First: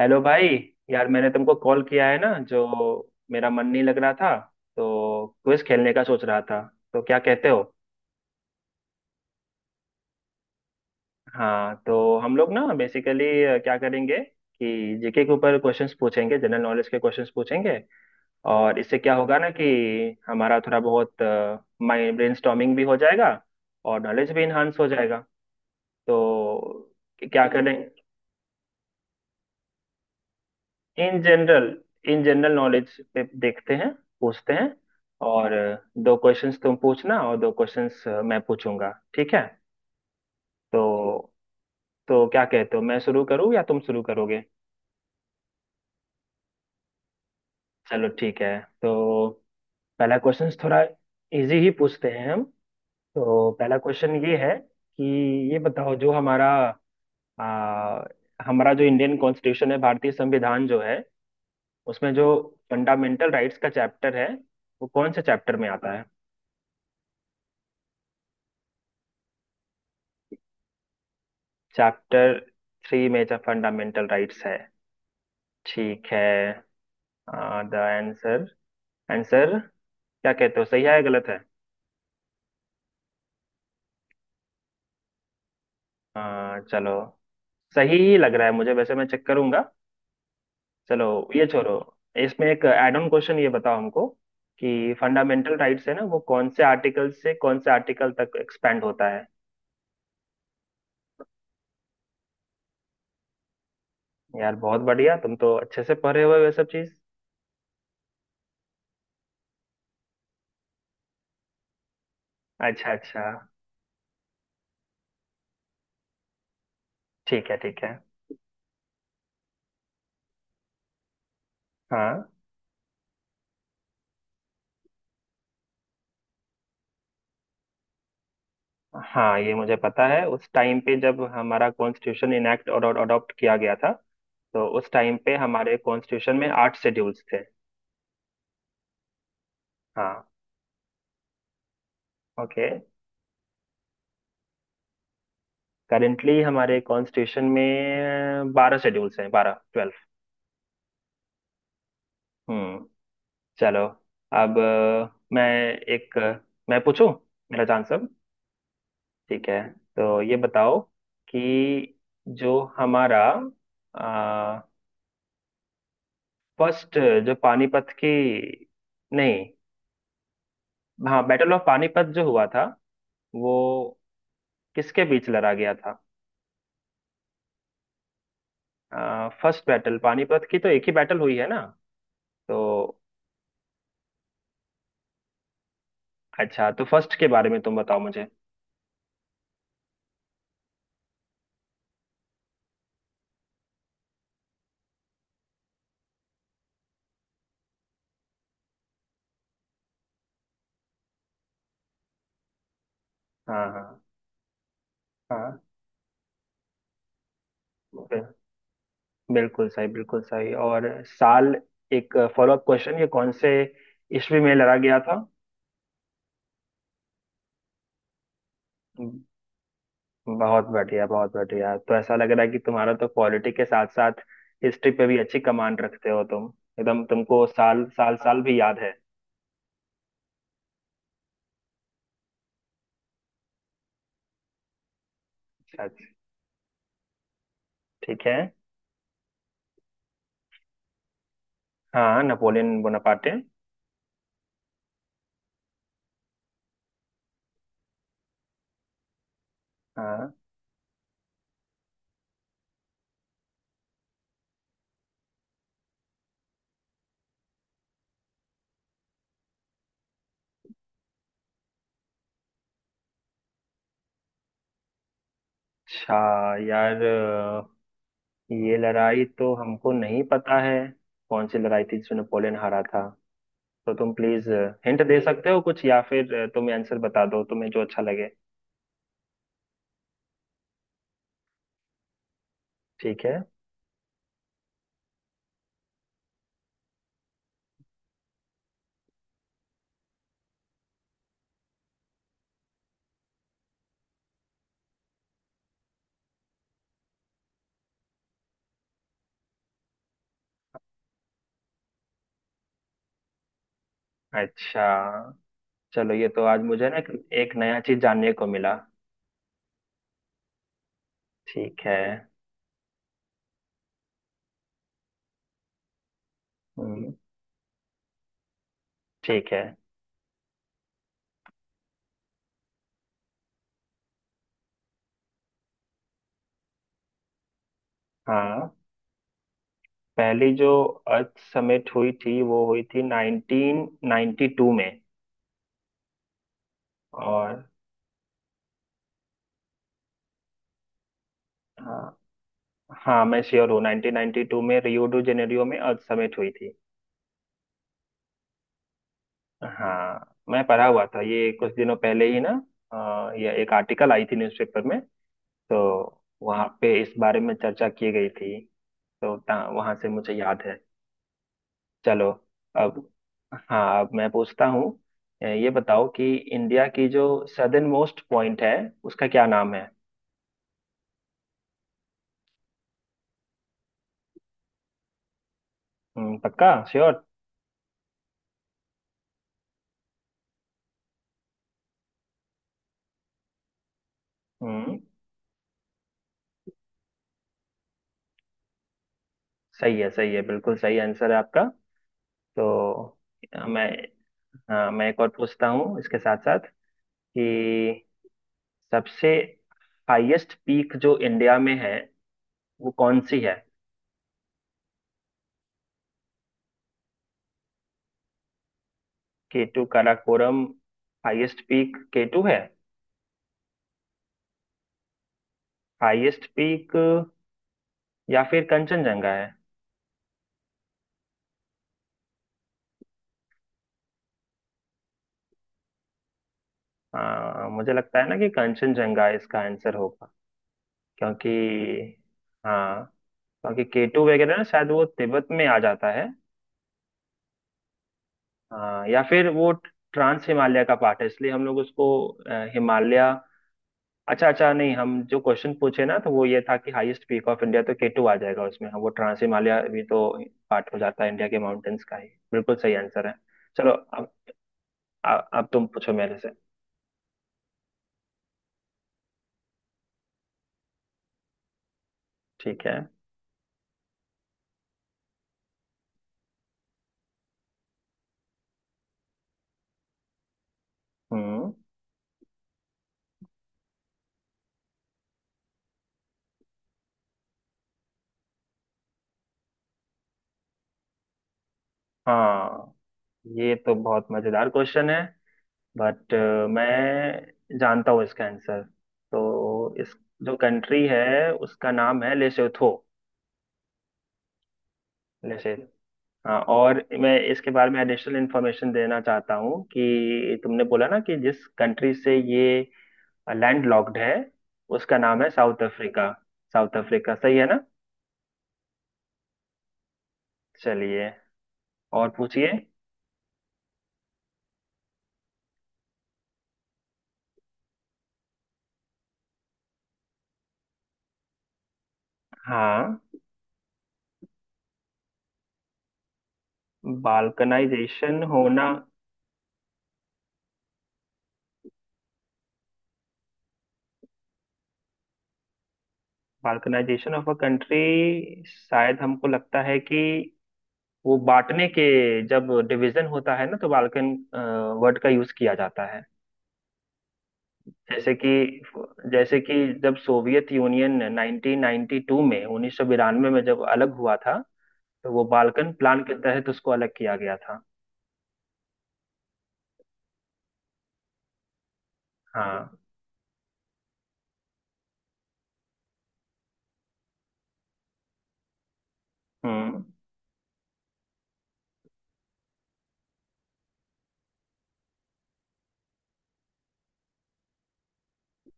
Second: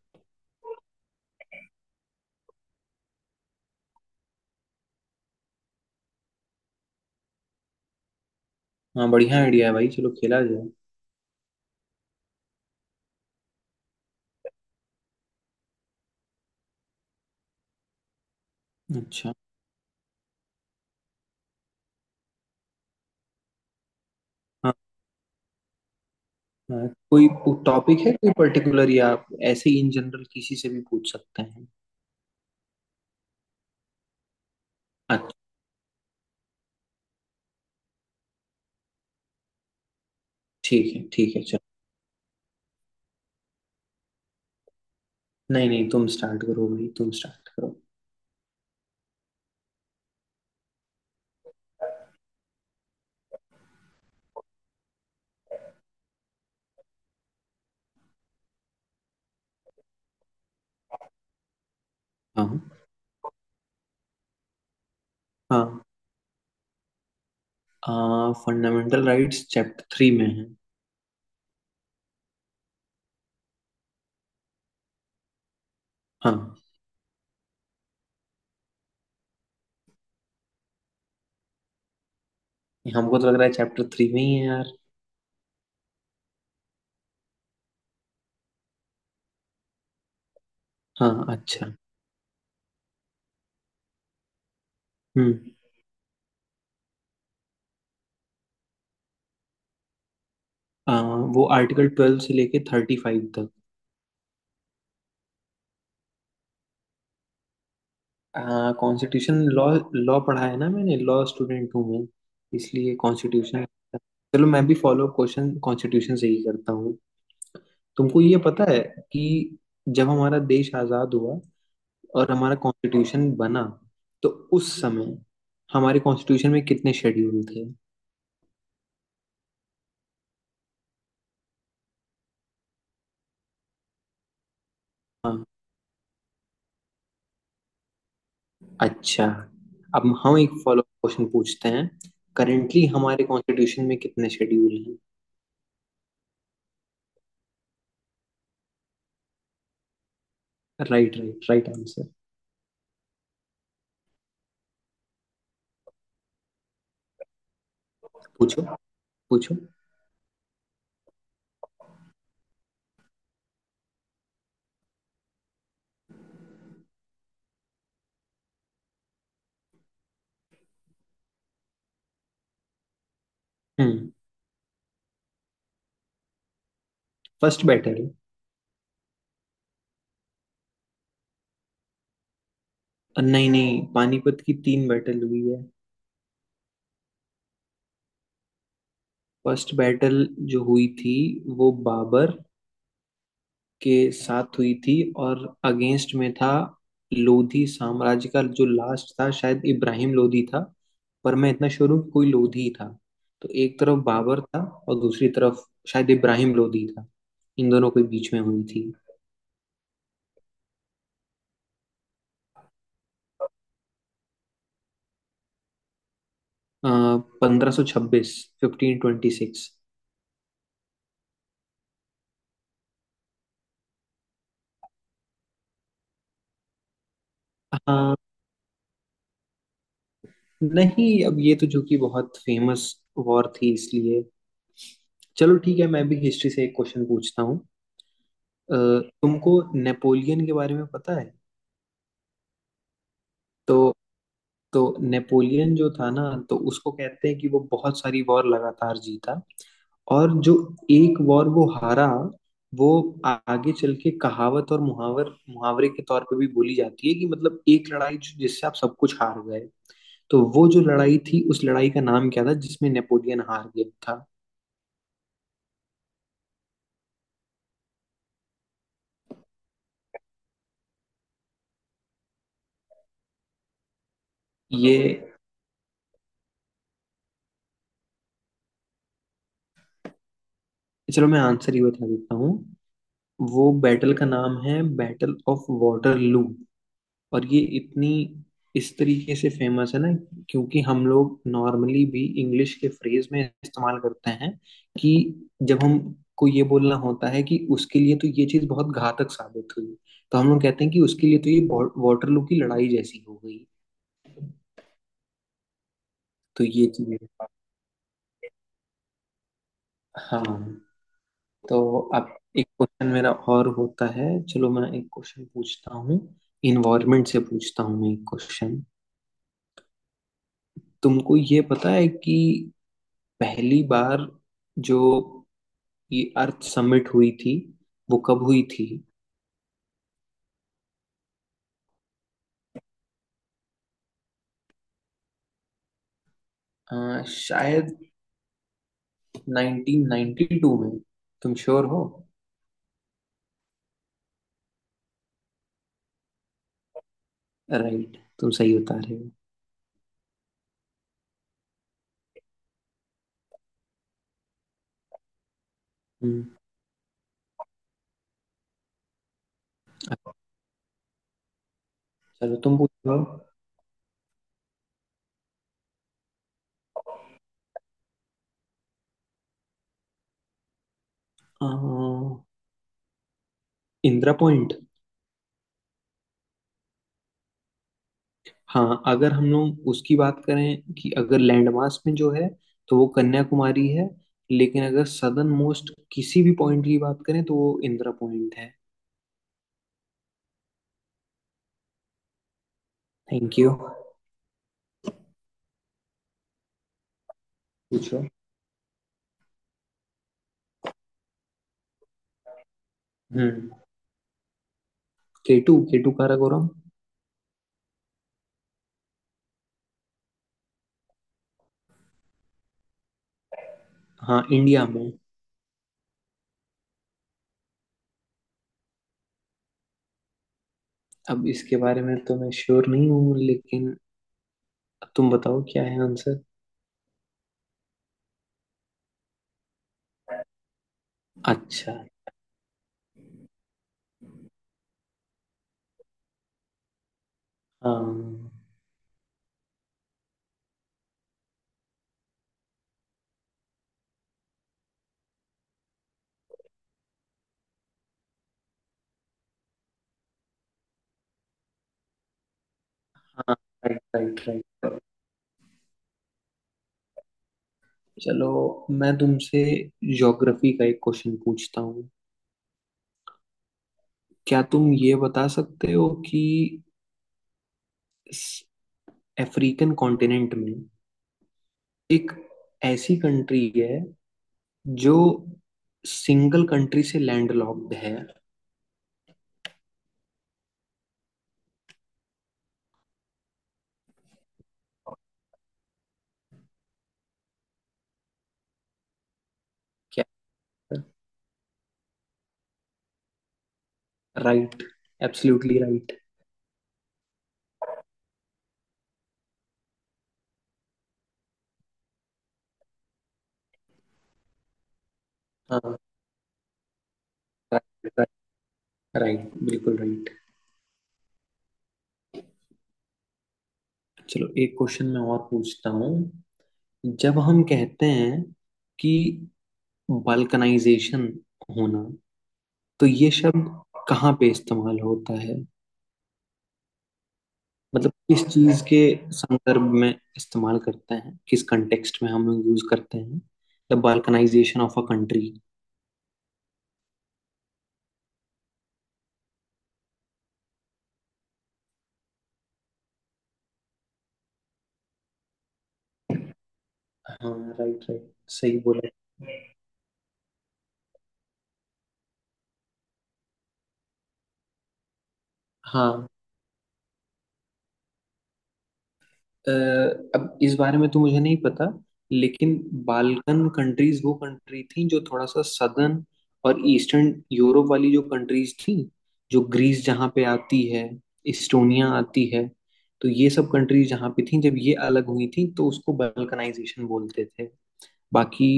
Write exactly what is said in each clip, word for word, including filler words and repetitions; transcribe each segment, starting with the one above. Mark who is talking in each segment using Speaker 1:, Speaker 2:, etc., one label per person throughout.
Speaker 1: Hello भाई। यार मैंने तुमको कॉल किया है ना जो मेरा मन नहीं लग रहा था, तो क्विज खेलने का सोच रहा था। तो क्या कहते हो?
Speaker 2: हाँ बढ़िया आइडिया है भाई चलो खेला जाए।
Speaker 1: हाँ तो हम लोग ना बेसिकली क्या करेंगे कि जीके के ऊपर क्वेश्चंस पूछेंगे, जनरल नॉलेज के क्वेश्चंस पूछेंगे। और इससे क्या
Speaker 2: अच्छा।
Speaker 1: होगा ना कि हमारा थोड़ा बहुत माइंड ब्रेनस्टॉर्मिंग भी हो जाएगा और नॉलेज भी
Speaker 2: हाँ।
Speaker 1: इन्हांस हो जाएगा।
Speaker 2: हाँ,
Speaker 1: तो
Speaker 2: कोई
Speaker 1: क्या करें?
Speaker 2: टॉपिक है कोई पर्टिकुलर या आप ऐसे ही इन जनरल किसी से भी पूछ
Speaker 1: इन
Speaker 2: सकते हैं?
Speaker 1: जनरल, इन जनरल नॉलेज पे देखते हैं, पूछते हैं।
Speaker 2: अच्छा।
Speaker 1: और दो क्वेश्चंस तुम पूछना और दो क्वेश्चंस मैं पूछूंगा, ठीक है।
Speaker 2: ठीक है
Speaker 1: तो
Speaker 2: ठीक है चलो।
Speaker 1: तो क्या कहते हो, मैं शुरू करूँ या तुम शुरू करोगे?
Speaker 2: नहीं नहीं तुम स्टार्ट करो भाई तुम स्टार्ट करो।
Speaker 1: चलो ठीक है। तो पहला क्वेश्चन थोड़ा इजी ही पूछते हैं हम। तो पहला क्वेश्चन ये है कि ये बताओ जो हमारा आ, हमारा जो इंडियन कॉन्स्टिट्यूशन है, भारतीय संविधान जो है, उसमें जो
Speaker 2: हाँ।
Speaker 1: फंडामेंटल राइट्स का चैप्टर है वो कौन से चैप्टर में आता है?
Speaker 2: हाँ, फंडामेंटल राइट्स चैप्टर थ्री में है।
Speaker 1: चैप्टर थ्री में जो फंडामेंटल राइट्स है, ठीक है।
Speaker 2: हाँ।
Speaker 1: द आंसर, आंसर क्या कहते हो, सही है या गलत है?
Speaker 2: हमको तो लग रहा है चैप्टर थ्री में ही है यार।
Speaker 1: आ, चलो, सही ही लग रहा है मुझे, वैसे मैं चेक करूंगा। चलो
Speaker 2: हाँ।
Speaker 1: ये
Speaker 2: अच्छा।
Speaker 1: छोड़ो। इसमें एक एड ऑन क्वेश्चन, ये बताओ हमको कि
Speaker 2: हम्म।
Speaker 1: फंडामेंटल राइट्स है ना, वो कौन से आर्टिकल से कौन से आर्टिकल तक एक्सपेंड होता है?
Speaker 2: आ, वो आर्टिकल ट्वेल्व से लेके थर्टी फाइव तक।
Speaker 1: यार बहुत बढ़िया, तुम तो अच्छे से पढ़े हुए हो ये सब चीज।
Speaker 2: Constitution law. लॉ पढ़ा है ना मैंने। लॉ स्टूडेंट हूँ मैं,
Speaker 1: अच्छा
Speaker 2: इसलिए
Speaker 1: अच्छा।
Speaker 2: कॉन्स्टिट्यूशन। चलो मैं भी फॉलो क्वेश्चन कॉन्स्टिट्यूशन से ही करता हूँ।
Speaker 1: ठीक है ठीक है।
Speaker 2: तुमको ये पता है कि जब हमारा देश आजाद हुआ
Speaker 1: हाँ
Speaker 2: और हमारा कॉन्स्टिट्यूशन बना तो उस समय हमारे कॉन्स्टिट्यूशन में कितने शेड्यूल थे?
Speaker 1: हाँ ये मुझे पता है, उस टाइम पे जब हमारा कॉन्स्टिट्यूशन इनएक्ट और अडॉप्ट किया गया था, तो उस टाइम पे
Speaker 2: हाँ।
Speaker 1: हमारे कॉन्स्टिट्यूशन में आठ शेड्यूल्स थे।
Speaker 2: अच्छा। अब
Speaker 1: हाँ।
Speaker 2: हम एक फॉलोअप क्वेश्चन पूछते हैं।
Speaker 1: ओके,
Speaker 2: करेंटली हमारे कॉन्स्टिट्यूशन में कितने शेड्यूल हैं?
Speaker 1: करेंटली हमारे कॉन्स्टिट्यूशन में बारह शेड्यूल्स हैं, बारह, twelve.
Speaker 2: Right right right answer.
Speaker 1: हम्म। चलो अब अ, मैं एक अ, मैं पूछूं, मेरा चांस अब।
Speaker 2: पूछो।
Speaker 1: ठीक
Speaker 2: पूछो।
Speaker 1: है। तो ये बताओ कि जो हमारा फर्स्ट जो पानीपत की, नहीं, हाँ, बैटल ऑफ पानीपत जो हुआ था वो
Speaker 2: हम्म।
Speaker 1: किसके बीच लड़ा गया था?
Speaker 2: First battle.
Speaker 1: First battle Panipat की तो एक ही बैटल हुई है ना? तो
Speaker 2: नहीं नहीं पानीपत की तीन बैटल हुई है।
Speaker 1: अच्छा, तो फर्स्ट के बारे में तुम बताओ मुझे।
Speaker 2: फर्स्ट बैटल जो हुई थी वो बाबर के साथ हुई थी और अगेंस्ट में था लोधी साम्राज्य का, जो लास्ट था शायद इब्राहिम लोधी था। पर मैं इतना श्योर हूँ कि कोई लोधी ही था। तो
Speaker 1: हाँ
Speaker 2: एक
Speaker 1: हाँ
Speaker 2: तरफ बाबर था और दूसरी
Speaker 1: हाँ।
Speaker 2: तरफ शायद इब्राहिम लोधी था। इन दोनों के बीच
Speaker 1: बि-
Speaker 2: में हुई थी।
Speaker 1: बिल्कुल सही, बिल्कुल सही। और साल, एक फॉलो अप क्वेश्चन, ये कौन से ईस्वी में लड़ा गया था?
Speaker 2: पंद्रह सौ छब्बीस। Fifteen twenty six.
Speaker 1: बहुत बढ़िया, बहुत बढ़िया। तो ऐसा लग रहा है कि तुम्हारा तो पॉलिटी के साथ साथ हिस्ट्री पे भी अच्छी कमांड रखते हो तुम। एकदम, तुमको साल
Speaker 2: हाँ।
Speaker 1: साल साल भी याद है।
Speaker 2: नहीं अब ये तो जो कि बहुत फेमस वॉर थी इसलिए। चलो ठीक है मैं
Speaker 1: अच्छा,
Speaker 2: भी हिस्ट्री से एक क्वेश्चन पूछता हूँ।
Speaker 1: ठीक है।
Speaker 2: अ, तुमको नेपोलियन के बारे में पता है?
Speaker 1: हाँ, नेपोलियन बोनापार्टे।
Speaker 2: तो तो नेपोलियन जो था ना, तो उसको कहते हैं कि वो बहुत सारी वॉर लगातार जीता
Speaker 1: हाँ,
Speaker 2: और जो एक वॉर वो हारा वो आ- आगे चल के कहावत और मुहावर मुहावरे के तौर पे भी बोली जाती है कि मतलब एक लड़ाई जो- जिससे आप सब कुछ हार गए। तो वो जो लड़ाई थी उस लड़ाई का नाम क्या था जिसमें नेपोलियन हार गया था?
Speaker 1: अच्छा, यार ये लड़ाई तो हमको नहीं पता है। कौन सी लड़ाई थी जिसमें नेपोलियन हारा था? तो तुम प्लीज
Speaker 2: ये।
Speaker 1: हिंट दे सकते हो कुछ, या फिर तुम आंसर बता दो, तुम्हें जो अच्छा लगे।
Speaker 2: चलो मैं आंसर ही बता देता हूँ।
Speaker 1: ठीक है।
Speaker 2: वो बैटल का नाम है बैटल ऑफ वाटरलू। और ये इतनी इस तरीके से फेमस है ना, क्योंकि हम लोग नॉर्मली भी इंग्लिश के फ्रेज में इस्तेमाल करते हैं कि जब हमको ये बोलना होता है कि उसके लिए तो ये चीज बहुत घातक साबित हुई तो हम लोग कहते हैं कि उसके लिए तो ये वाटरलू की लड़ाई जैसी हो गई।
Speaker 1: अच्छा चलो, ये तो आज
Speaker 2: तो ये
Speaker 1: मुझे ना एक
Speaker 2: चीज।
Speaker 1: एक नया चीज जानने को मिला।
Speaker 2: हाँ।
Speaker 1: ठीक है।
Speaker 2: तो अब एक क्वेश्चन मेरा और होता है। चलो मैं एक क्वेश्चन पूछता हूँ।
Speaker 1: हम्म,
Speaker 2: इन्वायरमेंट से पूछता हूँ मैं एक क्वेश्चन।
Speaker 1: ठीक है।
Speaker 2: तुमको ये पता है कि पहली बार जो ये अर्थ समिट हुई थी वो कब हुई
Speaker 1: हाँ,
Speaker 2: थी?
Speaker 1: पहली जो अर्थ समिट हुई थी वो हुई थी नाइंटीन नाइंटी टू में।
Speaker 2: अ,
Speaker 1: और
Speaker 2: शायद नाइनटीन नाइंटी टू में। तुम श्योर हो?
Speaker 1: हाँ, हाँ मैं श्योर हूँ, नाइंटीन नाइंटी टू में रियो डू जेनेरियो में अर्थ समिट हुई थी।
Speaker 2: राइट तुम सही बता रहे हो।
Speaker 1: हाँ, मैं पढ़ा हुआ था ये कुछ दिनों पहले ही ना। अ, ये एक आर्टिकल आई थी न्यूज़पेपर में, तो
Speaker 2: हम्म।
Speaker 1: वहाँ पे इस बारे में चर्चा की गई थी। तो ता- वहाँ से
Speaker 2: अच्छा।
Speaker 1: मुझे याद है। चलो।
Speaker 2: चलो तुम
Speaker 1: अब,
Speaker 2: पूछो।
Speaker 1: हाँ अब मैं पूछता हूँ। अ, ये बताओ कि इंडिया की जो सदर्न मोस्ट पॉइंट है उसका क्या नाम है?
Speaker 2: अ, इंदिरा पॉइंट।
Speaker 1: हम्म, पक्का श्योर?
Speaker 2: हाँ अगर हम लोग उसकी बात करें कि अगर लैंडमास में जो है तो वो कन्याकुमारी है। लेकिन
Speaker 1: हम्म।
Speaker 2: अगर सदर्न मोस्ट किसी भी पॉइंट की बात करें तो वो इंदिरा पॉइंट है।
Speaker 1: सही है, सही है, बिल्कुल सही आंसर है आपका। तो
Speaker 2: थैंक
Speaker 1: अ,
Speaker 2: यू।
Speaker 1: मैं, हाँ मैं एक और पूछता हूँ इसके साथ साथ कि
Speaker 2: पूछो।
Speaker 1: सबसे हाईएस्ट पीक जो इंडिया में है वो कौन सी है?
Speaker 2: हम्म। K two K two Karakoram.
Speaker 1: K two, Karakoram? Highest peak K two है?
Speaker 2: हाँ इंडिया में।
Speaker 1: हाईएस्ट पीक, या फिर कंचनजंगा है?
Speaker 2: अब इसके बारे में तो मैं श्योर नहीं हूँ, लेकिन तुम बताओ क्या है आंसर।
Speaker 1: हाँ मुझे लगता है ना कि कंचनजंगा इसका आंसर होगा, क्योंकि
Speaker 2: अच्छा।
Speaker 1: हाँ, क्योंकि केटू वगैरह ना शायद वो तिब्बत में आ जाता है।
Speaker 2: हाँ।
Speaker 1: हाँ, या फिर वो ट्रांस हिमालय का पार्ट है, इसलिए हम लोग उसको अ, हिमालय, अच्छा अच्छा, नहीं हम जो क्वेश्चन पूछे ना तो वो ये था कि हाईएस्ट पीक ऑफ इंडिया, तो केटू आ जाएगा उसमें। हाँ, वो ट्रांस हिमालय भी तो पार्ट हो जाता है इंडिया के माउंटेन्स का ही। बिल्कुल सही आंसर है।
Speaker 2: हाँ।
Speaker 1: चलो
Speaker 2: राइट
Speaker 1: अब
Speaker 2: राइट राइट।
Speaker 1: आ- अब तुम पूछो मेरे से।
Speaker 2: चलो मैं तुमसे ज्योग्राफी का एक क्वेश्चन पूछता हूँ।
Speaker 1: ठीक है।
Speaker 2: क्या तुम ये बता सकते हो कि इस अफ्रीकन कॉन्टिनेंट में
Speaker 1: हम्म।
Speaker 2: एक ऐसी कंट्री है जो सिंगल कंट्री से लैंडलॉक्ड है?
Speaker 1: हाँ ये तो बहुत मजेदार क्वेश्चन है, बट मैं जानता हूँ इसका आंसर। तो इस
Speaker 2: क्या?
Speaker 1: जो कंट्री है उसका नाम है लेसोथो।
Speaker 2: Right absolutely right.
Speaker 1: हाँ, और मैं इसके बारे में एडिशनल इन्फॉर्मेशन देना चाहता हूँ कि तुमने बोला ना कि जिस कंट्री से ये लैंड लॉक्ड है उसका नाम है साउथ
Speaker 2: हाँ।
Speaker 1: अफ्रीका। साउथ अफ्रीका सही है ना?
Speaker 2: राइट राइट राइट बिल्कुल राइट।
Speaker 1: चलिए, और पूछिए।
Speaker 2: चलो एक क्वेश्चन मैं और पूछता हूँ। जब हम कहते हैं कि बाल्कनाइजेशन होना तो
Speaker 1: हाँ,
Speaker 2: ये शब्द कहाँ पे इस्तेमाल होता है? मतलब
Speaker 1: बाल्कनाइजेशन
Speaker 2: किस चीज
Speaker 1: होना,
Speaker 2: के संदर्भ में इस्तेमाल करते हैं, किस कंटेक्स्ट में हम लोग यूज करते हैं? The balkanization of a country.
Speaker 1: Balkanization of a country, शायद हमको लगता है कि वो बांटने के, जब डिवीजन होता है ना, तो बाल्कन वर्ड का यूज किया जाता है।
Speaker 2: हाँ। Right right.
Speaker 1: जैसे कि
Speaker 2: सही बोला।
Speaker 1: जैसे कि जब सोवियत यूनियन उन्नीस सौ बानवे में उन्नीस सौ बानवे में जब अलग हुआ था, तो वो बाल्कन प्लान
Speaker 2: हाँ।
Speaker 1: के तहत उसको अलग किया गया था।
Speaker 2: अ, अब इस बारे में तो मुझे नहीं पता लेकिन
Speaker 1: हाँ,
Speaker 2: बाल्कन कंट्रीज वो कंट्री थी जो थोड़ा सा सदर्न और ईस्टर्न यूरोप वाली जो कंट्रीज थी, जो
Speaker 1: हम्म,
Speaker 2: ग्रीस जहाँ पे आती है, इस्टोनिया आती है। तो ये सब कंट्रीज जहाँ पे थी जब ये अलग हुई थी तो उसको बाल्कनाइजेशन बोलते थे। बाकी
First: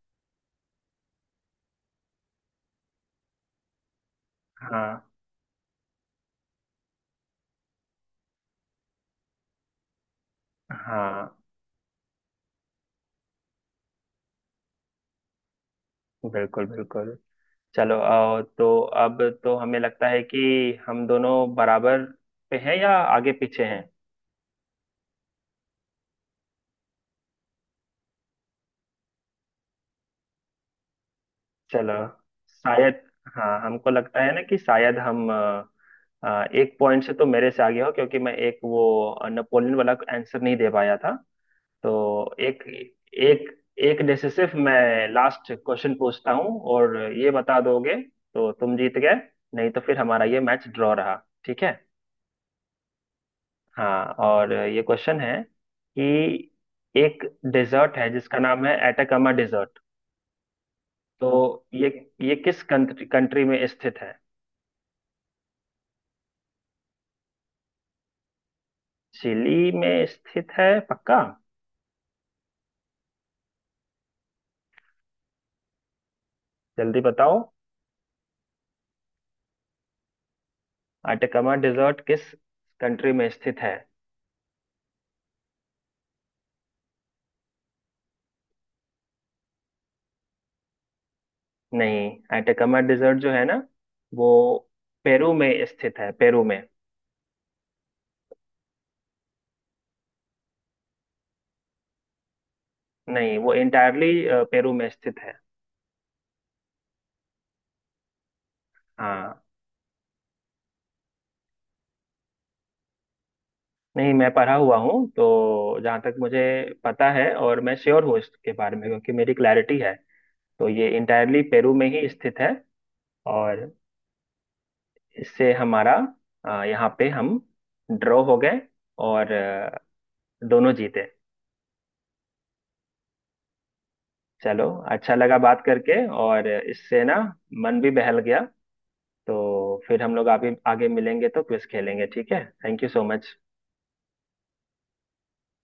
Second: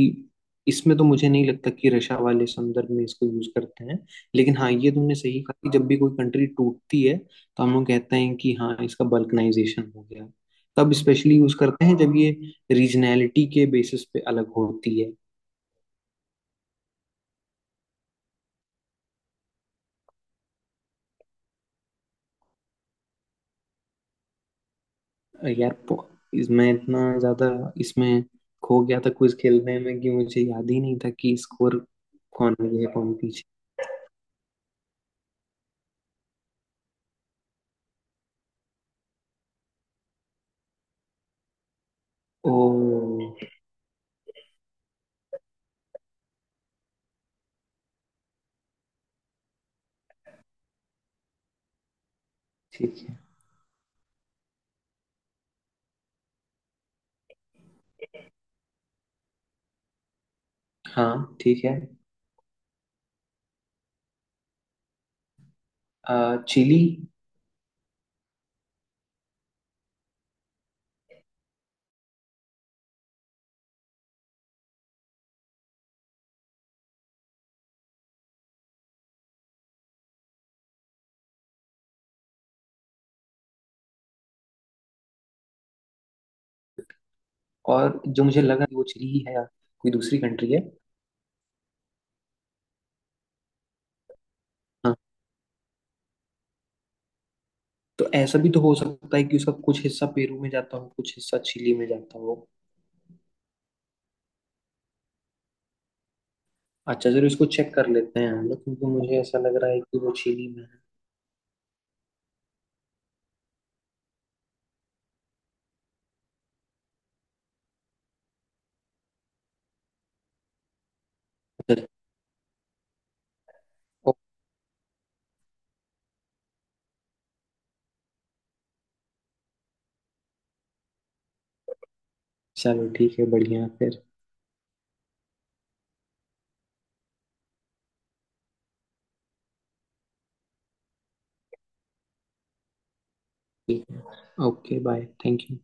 Speaker 2: इसमें तो मुझे नहीं लगता कि रशा वाले संदर्भ में इसको यूज करते हैं। लेकिन हाँ ये
Speaker 1: हाँ
Speaker 2: तुमने सही कहा कि जब भी कोई कंट्री टूटती है तो हम लोग कहते हैं कि हाँ इसका बल्कनाइजेशन हो गया। तब
Speaker 1: हाँ।
Speaker 2: स्पेशली यूज करते हैं जब ये रीजनैलिटी के बेसिस पे अलग होती है।
Speaker 1: बिल्कुल बिल्कुल। चलो आओ तो, अब तो हमें लगता है कि हम दोनों बराबर पे हैं या आगे पीछे हैं?
Speaker 2: अ, यार पो- इस- मैं इतना ज्यादा इसमें खो गया था क्विज खेलने में कि मुझे याद ही नहीं था कि स्कोर
Speaker 1: चलो
Speaker 2: कौन आगे है
Speaker 1: शायद,
Speaker 2: कौन पीछे।
Speaker 1: हाँ हमको लगता है ना कि शायद हम अ, अ, एक पॉइंट से तो मेरे से आगे हो क्योंकि मैं एक वो अ, नेपोलियन वाला आंसर नहीं दे पाया था। तो
Speaker 2: ओ।
Speaker 1: एक एक, एक जैसे, सिर्फ मैं लास्ट क्वेश्चन पूछता हूँ और ये बता दोगे तो तुम जीत गए, नहीं तो फिर हमारा ये मैच ड्रॉ रहा, ठीक है।
Speaker 2: ठीक है।
Speaker 1: हाँ, और ये क्वेश्चन है कि एक डेजर्ट है जिसका नाम है एटाकामा डेजर्ट, तो
Speaker 2: हाँ ठीक है।
Speaker 1: ये ये किस कंट्री कंट्री में स्थित है?
Speaker 2: अ, चिली।
Speaker 1: चिली में स्थित है, पक्का? जल्दी बताओ, एटाकामा डेजर्ट किस कंट्री में स्थित है?
Speaker 2: और जो मुझे लगा कि वो चिली है या कोई दूसरी कंट्री है।
Speaker 1: नहीं, आइटकमा डिजर्ट जो है ना, वो
Speaker 2: हाँ
Speaker 1: पेरू में स्थित है, पेरू में।
Speaker 2: तो ऐसा भी तो हो सकता है कि उसका कुछ हिस्सा पेरू में जाता हो कुछ हिस्सा चिली में जाता हो।
Speaker 1: नहीं वो इंटायरली पेरू में स्थित है।
Speaker 2: अच्छा चलो इसको चेक कर लेते हैं हम लोग, क्योंकि मुझे ऐसा
Speaker 1: हाँ
Speaker 2: लग रहा है कि वो चिली में है।
Speaker 1: नहीं, मैं पढ़ा हुआ हूँ, तो जहाँ तक मुझे पता है, और मैं श्योर हूँ इसके बारे में क्योंकि मेरी क्लैरिटी है, तो ये इंटायरली पेरू
Speaker 2: अच्छा,
Speaker 1: में ही स्थित है। और इससे हमारा, अ, यहाँ पे हम ड्रॉ हो गए और अ, दोनों जीते।
Speaker 2: चलो ठीक है बढ़िया फिर।
Speaker 1: चलो, अच्छा लगा बात करके, और इससे ना मन भी बहल गया। तो फिर हम लोग आगे आगे मिलेंगे तो क्विज खेलेंगे, ठीक है। Thank you so much.
Speaker 2: ठीक है। Okay bye, thank you.